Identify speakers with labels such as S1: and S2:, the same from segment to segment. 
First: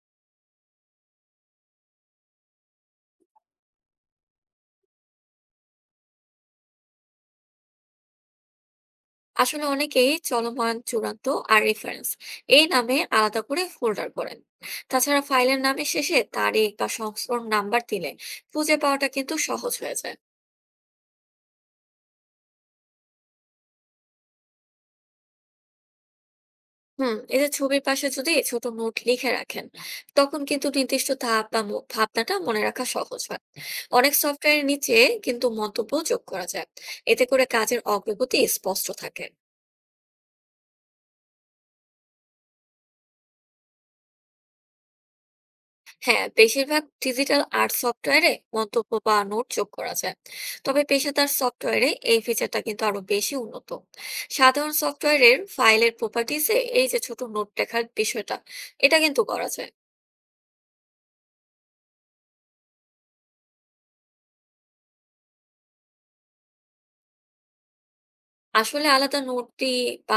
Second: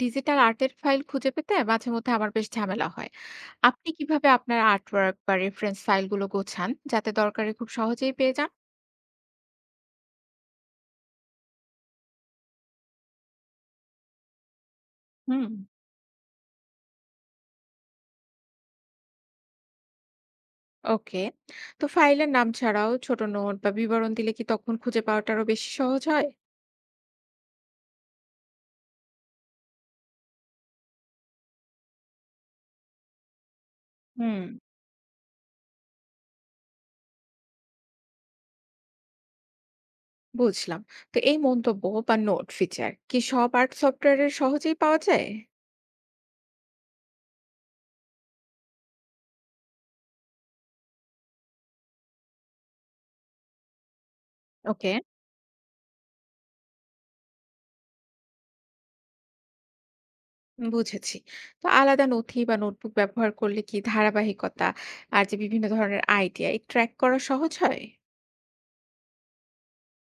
S1: Digital আর্টের file খুঁজে পেতে মাঝে মধ্যে আমার বেশ ঝামেলা হয়। আপনি কিভাবে আপনার আর্টওয়ার্ক বা রেফারেন্স ফাইলগুলো গোছান যাতে দরকারে খুব সহজেই পেয়ে যান?
S2: আসলে অনেকেই চলমান চূড়ান্ত আর রেফারেন্স এই নামে আলাদা করে ফোল্ডার করেন। তাছাড়া
S1: হুম।
S2: ফাইলের নামের শেষে তারিখ বা সংস্করণ নাম্বার দিলে খুঁজে পাওয়াটা কিন্তু সহজ হয়ে যায়।
S1: ওকে। তো ফাইলের নাম ছাড়াও ছোট নোট বা বিবরণ দিলে কি তখন খুঁজে পাওয়াটারও বেশি সহজ হয়?
S2: হুম, এই যে ছবির পাশে যদি ছোট নোট লিখে রাখেন তখন কিন্তু নির্দিষ্ট ধাপ বা ভাবনাটা মনে রাখা সহজ হয়। অনেক
S1: হুম।
S2: সফটওয়্যারের নিচে কিন্তু মন্তব্য যোগ করা যায়। এতে করে কাজের অগ্রগতি স্পষ্ট থাকে।
S1: বুঝলাম। তো এই মন্তব্য বা নোট ফিচার কি সব আর্ট সফটওয়্যারে সহজেই পাওয়া যায়?
S2: হ্যাঁ, বেশিরভাগ ডিজিটাল আর্ট সফটওয়্যারে মন্তব্য বা নোট যোগ করা যায়। তবে পেশাদার সফটওয়্যারে এই ফিচারটা কিন্তু আরো বেশি উন্নত। সাধারণ
S1: ওকে।
S2: সফটওয়্যারের ফাইলের প্রপার্টিসে এই যে ছোট নোট লেখার বিষয়টা, এটা কিন্তু করা যায়।
S1: বুঝেছি। তো আলাদা নথি বা নোটবুক ব্যবহার করলে কি ধারাবাহিকতা আর যে বিভিন্ন ধরনের আইডিয়া ট্র্যাক করা সহজ হয়?
S2: আসলে আলাদা নোটটি বা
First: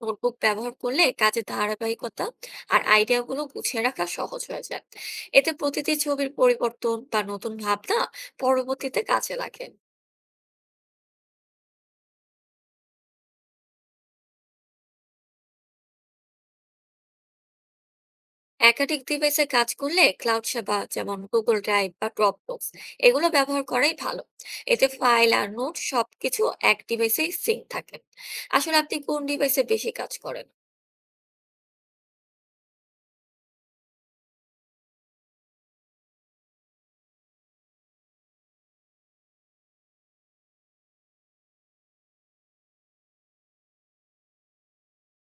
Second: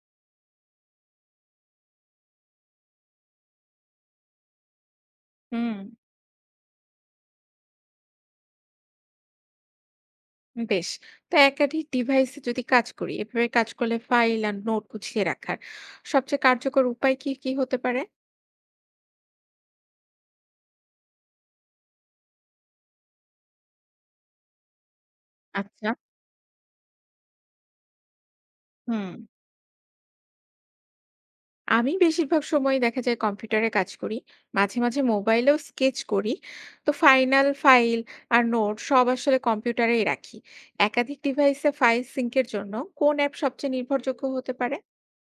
S2: নোটবুক ব্যবহার করলে কাজের ধারাবাহিকতা আর আইডিয়া গুলো গুছিয়ে রাখা সহজ হয়ে যায়। এতে
S1: হুম,
S2: প্রতিটি ছবির পরিবর্তন বা নতুন ভাবনা পরবর্তীতে কাজে লাগে।
S1: বেশ। তো একাধিক ডিভাইসে যদি কাজ করি, এভাবে কাজ করলে ফাইল আর নোট গুছিয়ে রাখার সবচেয়ে কার্যকর উপায় কি, কি হতে পারে?
S2: একাধিক ডিভাইসে কাজ করলে ক্লাউড সেবা যেমন গুগল ড্রাইভ বা ড্রপবক্স, এগুলো ব্যবহার করাই ভালো। এতে ফাইল আর নোট
S1: আচ্ছা।
S2: সবকিছু এক ডিভাইসে সিঙ্ক থাকে। আসলে আপনি
S1: হুম,
S2: কোন ডিভাইসে বেশি কাজ করেন?
S1: আমি বেশিরভাগ সময় দেখা যায় কম্পিউটারে কাজ করি। মাঝে, মাঝে মোবাইলেও স্কেচ করি। তো ফাইনাল ফাইল আর নোট সব আসলে কম্পিউটারেই রাখি। একাধিক ডিভাইসে ফাইল সিঙ্ক এর জন্য কোন অ্যাপ সবচেয়ে নির্ভরযোগ্য হতে পারে?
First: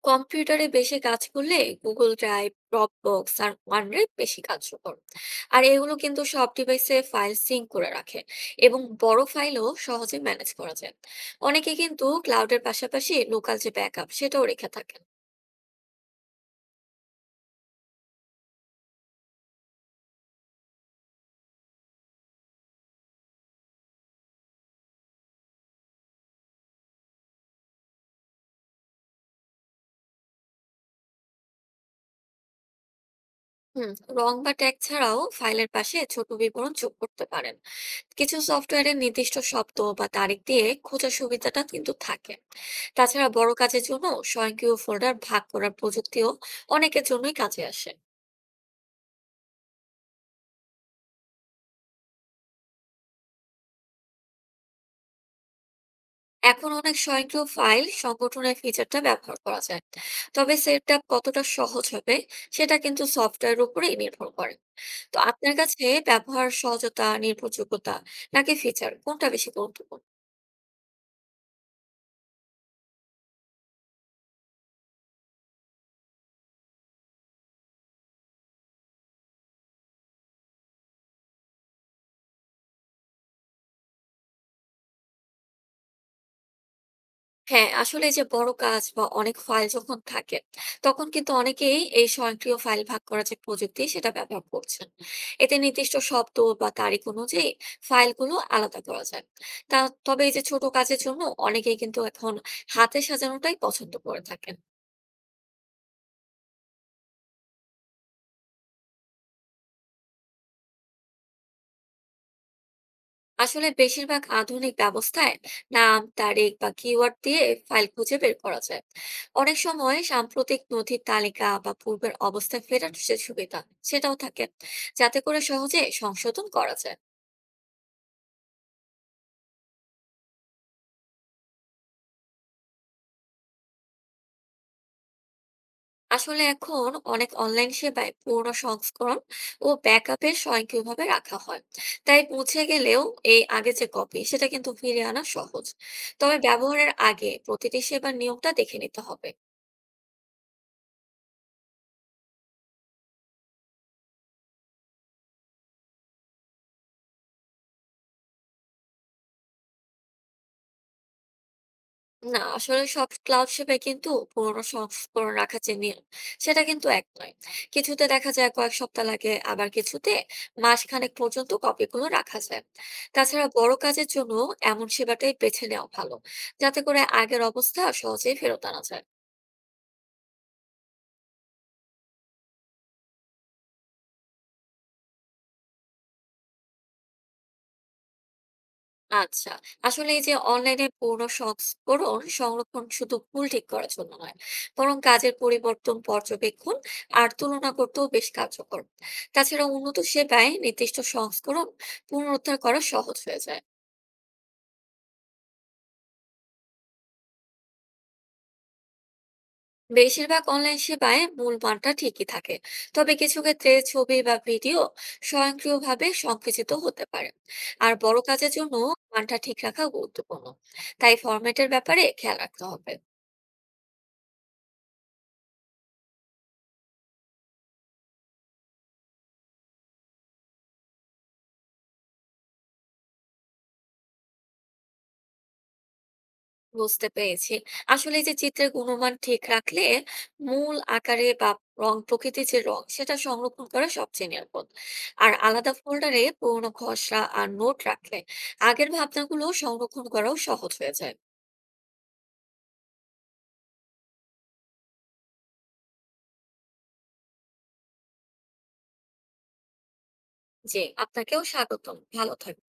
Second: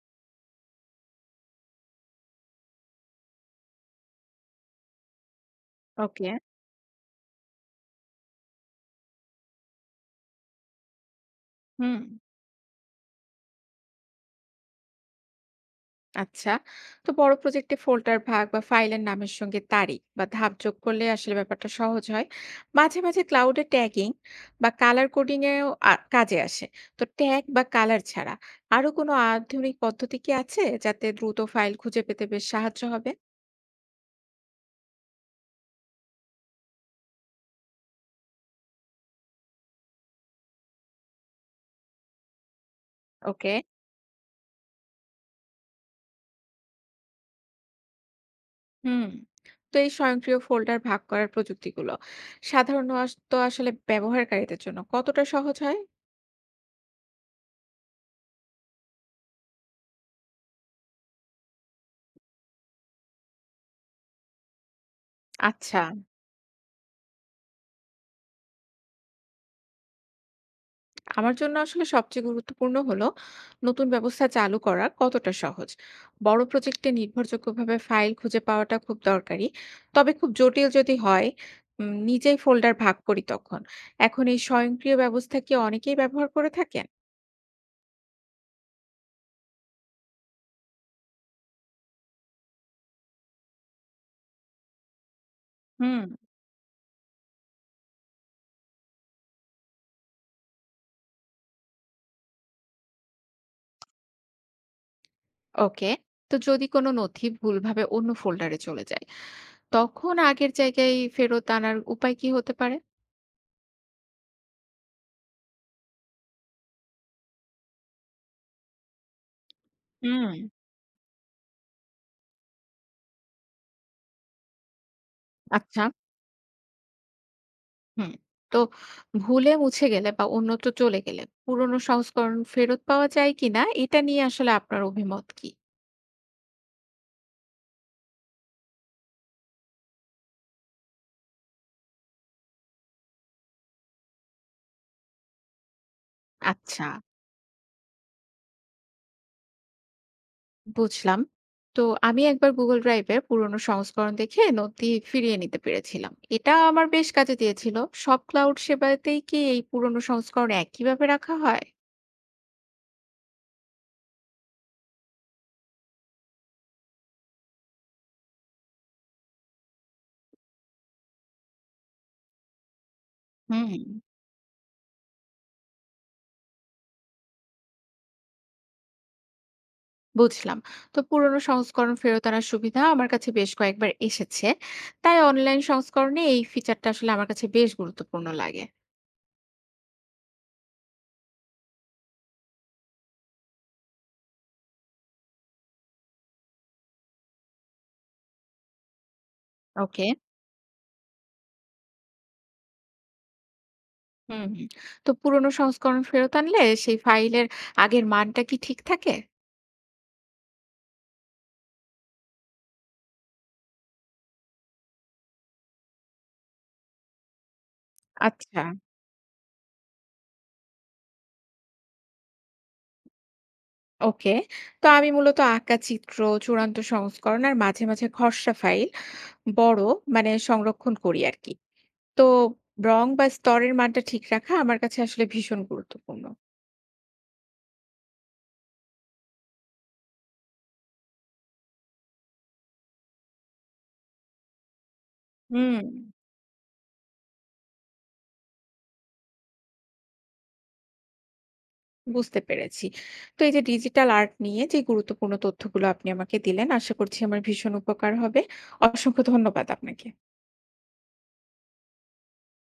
S2: কম্পিউটারে বেশি কাজ করলে গুগল ড্রাইভ, ড্রপবক্স আর ওয়ানড্রাইভ বেশি কার্যকর। আর এগুলো কিন্তু
S1: ওকে।
S2: সব ডিভাইসে ফাইল সিঙ্ক করে রাখে এবং বড় ফাইলও সহজে ম্যানেজ করা যায়। অনেকে
S1: হুম।
S2: কিন্তু ক্লাউডের পাশাপাশি লোকাল যে ব্যাকআপ সেটাও রেখে থাকেন।
S1: আচ্ছা। তো বড় প্রজেক্টে ফোল্ডার ভাগ বা ফাইলের নামের সঙ্গে তারিখ বা ধাপ যোগ করলে আসলে ব্যাপারটা সহজ হয়। মাঝে মাঝে ক্লাউডে ট্যাগিং বা কালার কোডিং এও কাজে আসে। তো ট্যাগ বা কালার ছাড়া আরো কোনো আধুনিক পদ্ধতি কি আছে যাতে দ্রুত ফাইল খুঁজে পেতে বেশ সাহায্য হবে?
S2: হুম, রং বা ট্যাগ ছাড়াও ফাইলের পাশে ছোট বিবরণ যোগ করতে পারেন। কিছু সফটওয়্যারের নির্দিষ্ট শব্দ বা তারিখ দিয়ে খোঁজার সুবিধাটা কিন্তু থাকে। তাছাড়া বড়
S1: ওকে।
S2: কাজের জন্য স্বয়ংক্রিয় ফোল্ডার ভাগ করার প্রযুক্তিও অনেকের জন্যই কাজে আসে।
S1: হুম। তো এই স্বয়ংক্রিয় ফোল্ডার ভাগ করার প্রযুক্তিগুলো সাধারণত আসলে ব্যবহারকারীদের জন্য কতটা সহজ হয়?
S2: এখন অনেক স্বয়ংক্রিয় ফাইল সংগঠনের ফিচারটা ব্যবহার করা যায়। তবে সেট আপ কতটা সহজ হবে সেটা কিন্তু সফটওয়্যারের উপরেই নির্ভর করে। তো আপনার
S1: আচ্ছা।
S2: কাছে ব্যবহার সহজতা, নির্ভরযোগ্যতা নাকি ফিচার কোনটা বেশি গুরুত্বপূর্ণ?
S1: আমার জন্য আসলে সবচেয়ে গুরুত্বপূর্ণ হলো নতুন ব্যবস্থা চালু করা কতটা সহজ। বড় প্রজেক্টে নির্ভরযোগ্যভাবে ফাইল খুঁজে পাওয়াটা খুব দরকারি। তবে খুব জটিল যদি হয়, নিজেই ফোল্ডার ভাগ করি তখন। এখন এই স্বয়ংক্রিয় ব্যবস্থা কি অনেকেই ব্যবহার করে থাকেন?
S2: হ্যাঁ, আসলে এই যে বড় কাজ বা অনেক ফাইল যখন থাকে, তখন কিন্তু অনেকেই এই স্বয়ংক্রিয় ফাইল ভাগ করার যে প্রযুক্তি সেটা ব্যবহার করছেন। এতে নির্দিষ্ট
S1: হুম।
S2: শব্দ বা তারিখ অনুযায়ী ফাইলগুলো আলাদা করা যায়। তা তবে এই যে ছোট কাজের জন্য অনেকেই কিন্তু এখন হাতে সাজানোটাই পছন্দ করে থাকেন।
S1: ওকে। তো যদি কোনো নথি ভুলভাবে অন্য ফোল্ডারে চলে যায়, তখন আগের জায়গায় ফেরত আনার উপায় কি হতে পারে?
S2: আসলে বেশিরভাগ আধুনিক ব্যবস্থায় নাম, তারিখ বা কিওয়ার্ড দিয়ে ফাইল খুঁজে বের করা যায়। অনেক সময়
S1: হুম।
S2: সাম্প্রতিক নথির তালিকা বা পূর্বের অবস্থা ফেরার যে সুবিধা সেটাও থাকে, যাতে করে সহজে
S1: আচ্ছা।
S2: সংশোধন করা যায়।
S1: হুম। তো ভুলে মুছে গেলে বা অন্যত্র চলে গেলে পুরনো সংস্করণ ফেরত পাওয়া যায় কিনা এটা নিয়ে আসলে আপনার অভিমত কি?
S2: আসলে এখন অনেক অনলাইন সেবায় পুরনো সংস্করণ ও ব্যাকআপে স্বয়ংক্রিয়ভাবে রাখা হয়। তাই মুছে গেলেও এই আগে যে কপি সেটা কিন্তু ফিরিয়ে আনা সহজ। তবে
S1: আচ্ছা।
S2: ব্যবহারের আগে প্রতিটি সেবার নিয়মটা দেখে নিতে হবে।
S1: বুঝলাম। তো আমি একবার গুগল ড্রাইভের পুরনো সংস্করণ দেখে নথি ফিরিয়ে নিতে পেরেছিলাম, এটা আমার বেশ কাজে দিয়েছিল। সব ক্লাউড সেবাতেই কি এই পুরনো সংস্করণ একইভাবে রাখা হয়?
S2: না, আসলে সব ক্লাউড সেবায় কিন্তু পুরোনো সংস্করণ রাখা যে নিয়ম সেটা কিন্তু এক নয়। কিছুতে দেখা যায় কয়েক সপ্তাহ লাগে, আবার কিছুতে মাসখানেক পর্যন্ত কপিগুলো রাখা যায়। তাছাড়া বড়
S1: হুম।
S2: কাজের জন্য এমন সেবাটাই বেছে নেওয়া ভালো, যাতে করে আগের অবস্থা সহজেই ফেরত আনা যায়।
S1: বুঝলাম। তো পুরনো সংস্করণ ফেরত আনার সুবিধা আমার কাছে বেশ কয়েকবার এসেছে। তাই অনলাইন সংস্করণে এই ফিচারটা আসলে আমার কাছে বেশ গুরুত্বপূর্ণ লাগে।
S2: আচ্ছা, আসলে এই যে অনলাইনে পূর্ণ সংস্করণ সংরক্ষণ শুধু ভুল ঠিক করার জন্য নয়, বরং কাজের পরিবর্তন পর্যবেক্ষণ আর তুলনা করতেও বেশ কার্যকর। তাছাড়া উন্নত
S1: ওকে।
S2: সেবায় নির্দিষ্ট সংস্করণ পুনরুদ্ধার করা সহজ হয়ে যায়।
S1: হুম, হুম। তো পুরনো সংস্করণ ফেরত আনলে সেই ফাইলের আগের মানটা কি ঠিক থাকে?
S2: বেশিরভাগ অনলাইন সেবায় মূল মানটা ঠিকই থাকে। তবে কিছু ক্ষেত্রে ছবি বা ভিডিও স্বয়ংক্রিয়ভাবে সংকুচিত হতে পারে। আর বড় কাজের
S1: আচ্ছা,
S2: জন্য মানটা ঠিক রাখা গুরুত্বপূর্ণ, তাই ফরম্যাটের ব্যাপারে খেয়াল রাখতে হবে।
S1: ওকে। তো আমি মূলত আঁকা চিত্র, চূড়ান্ত সংস্করণ আর মাঝে, মাঝে খসড়া ফাইল বড় মানে সংরক্ষণ করি আরকি। তো রং বা স্তরের মানটা ঠিক রাখা আমার কাছে আসলে ভীষণ গুরুত্বপূর্ণ।
S2: বুঝতে পেরেছি। আসলে এই যে চিত্রের গুণমান ঠিক রাখলে মূল আকারে বা রং প্রকৃতির যে রং সেটা সংরক্ষণ করা সবচেয়ে নিরাপদ। আর আলাদা
S1: হুম,
S2: ফোল্ডারে পুরোনো খসড়া আর নোট রাখলে আগের ভাবনাগুলো সংরক্ষণ করাও সহজ হয়ে যায়।
S1: বুঝতে পেরেছি। তো এই যে ডিজিটাল আর্ট নিয়ে যে গুরুত্বপূর্ণ তথ্যগুলো আপনি আমাকে দিলেন, আশা করছি আমার ভীষণ উপকার হবে। অসংখ্য ধন্যবাদ আপনাকে।
S2: জি, আপনাকেও স্বাগতম। ভালো থাকবেন।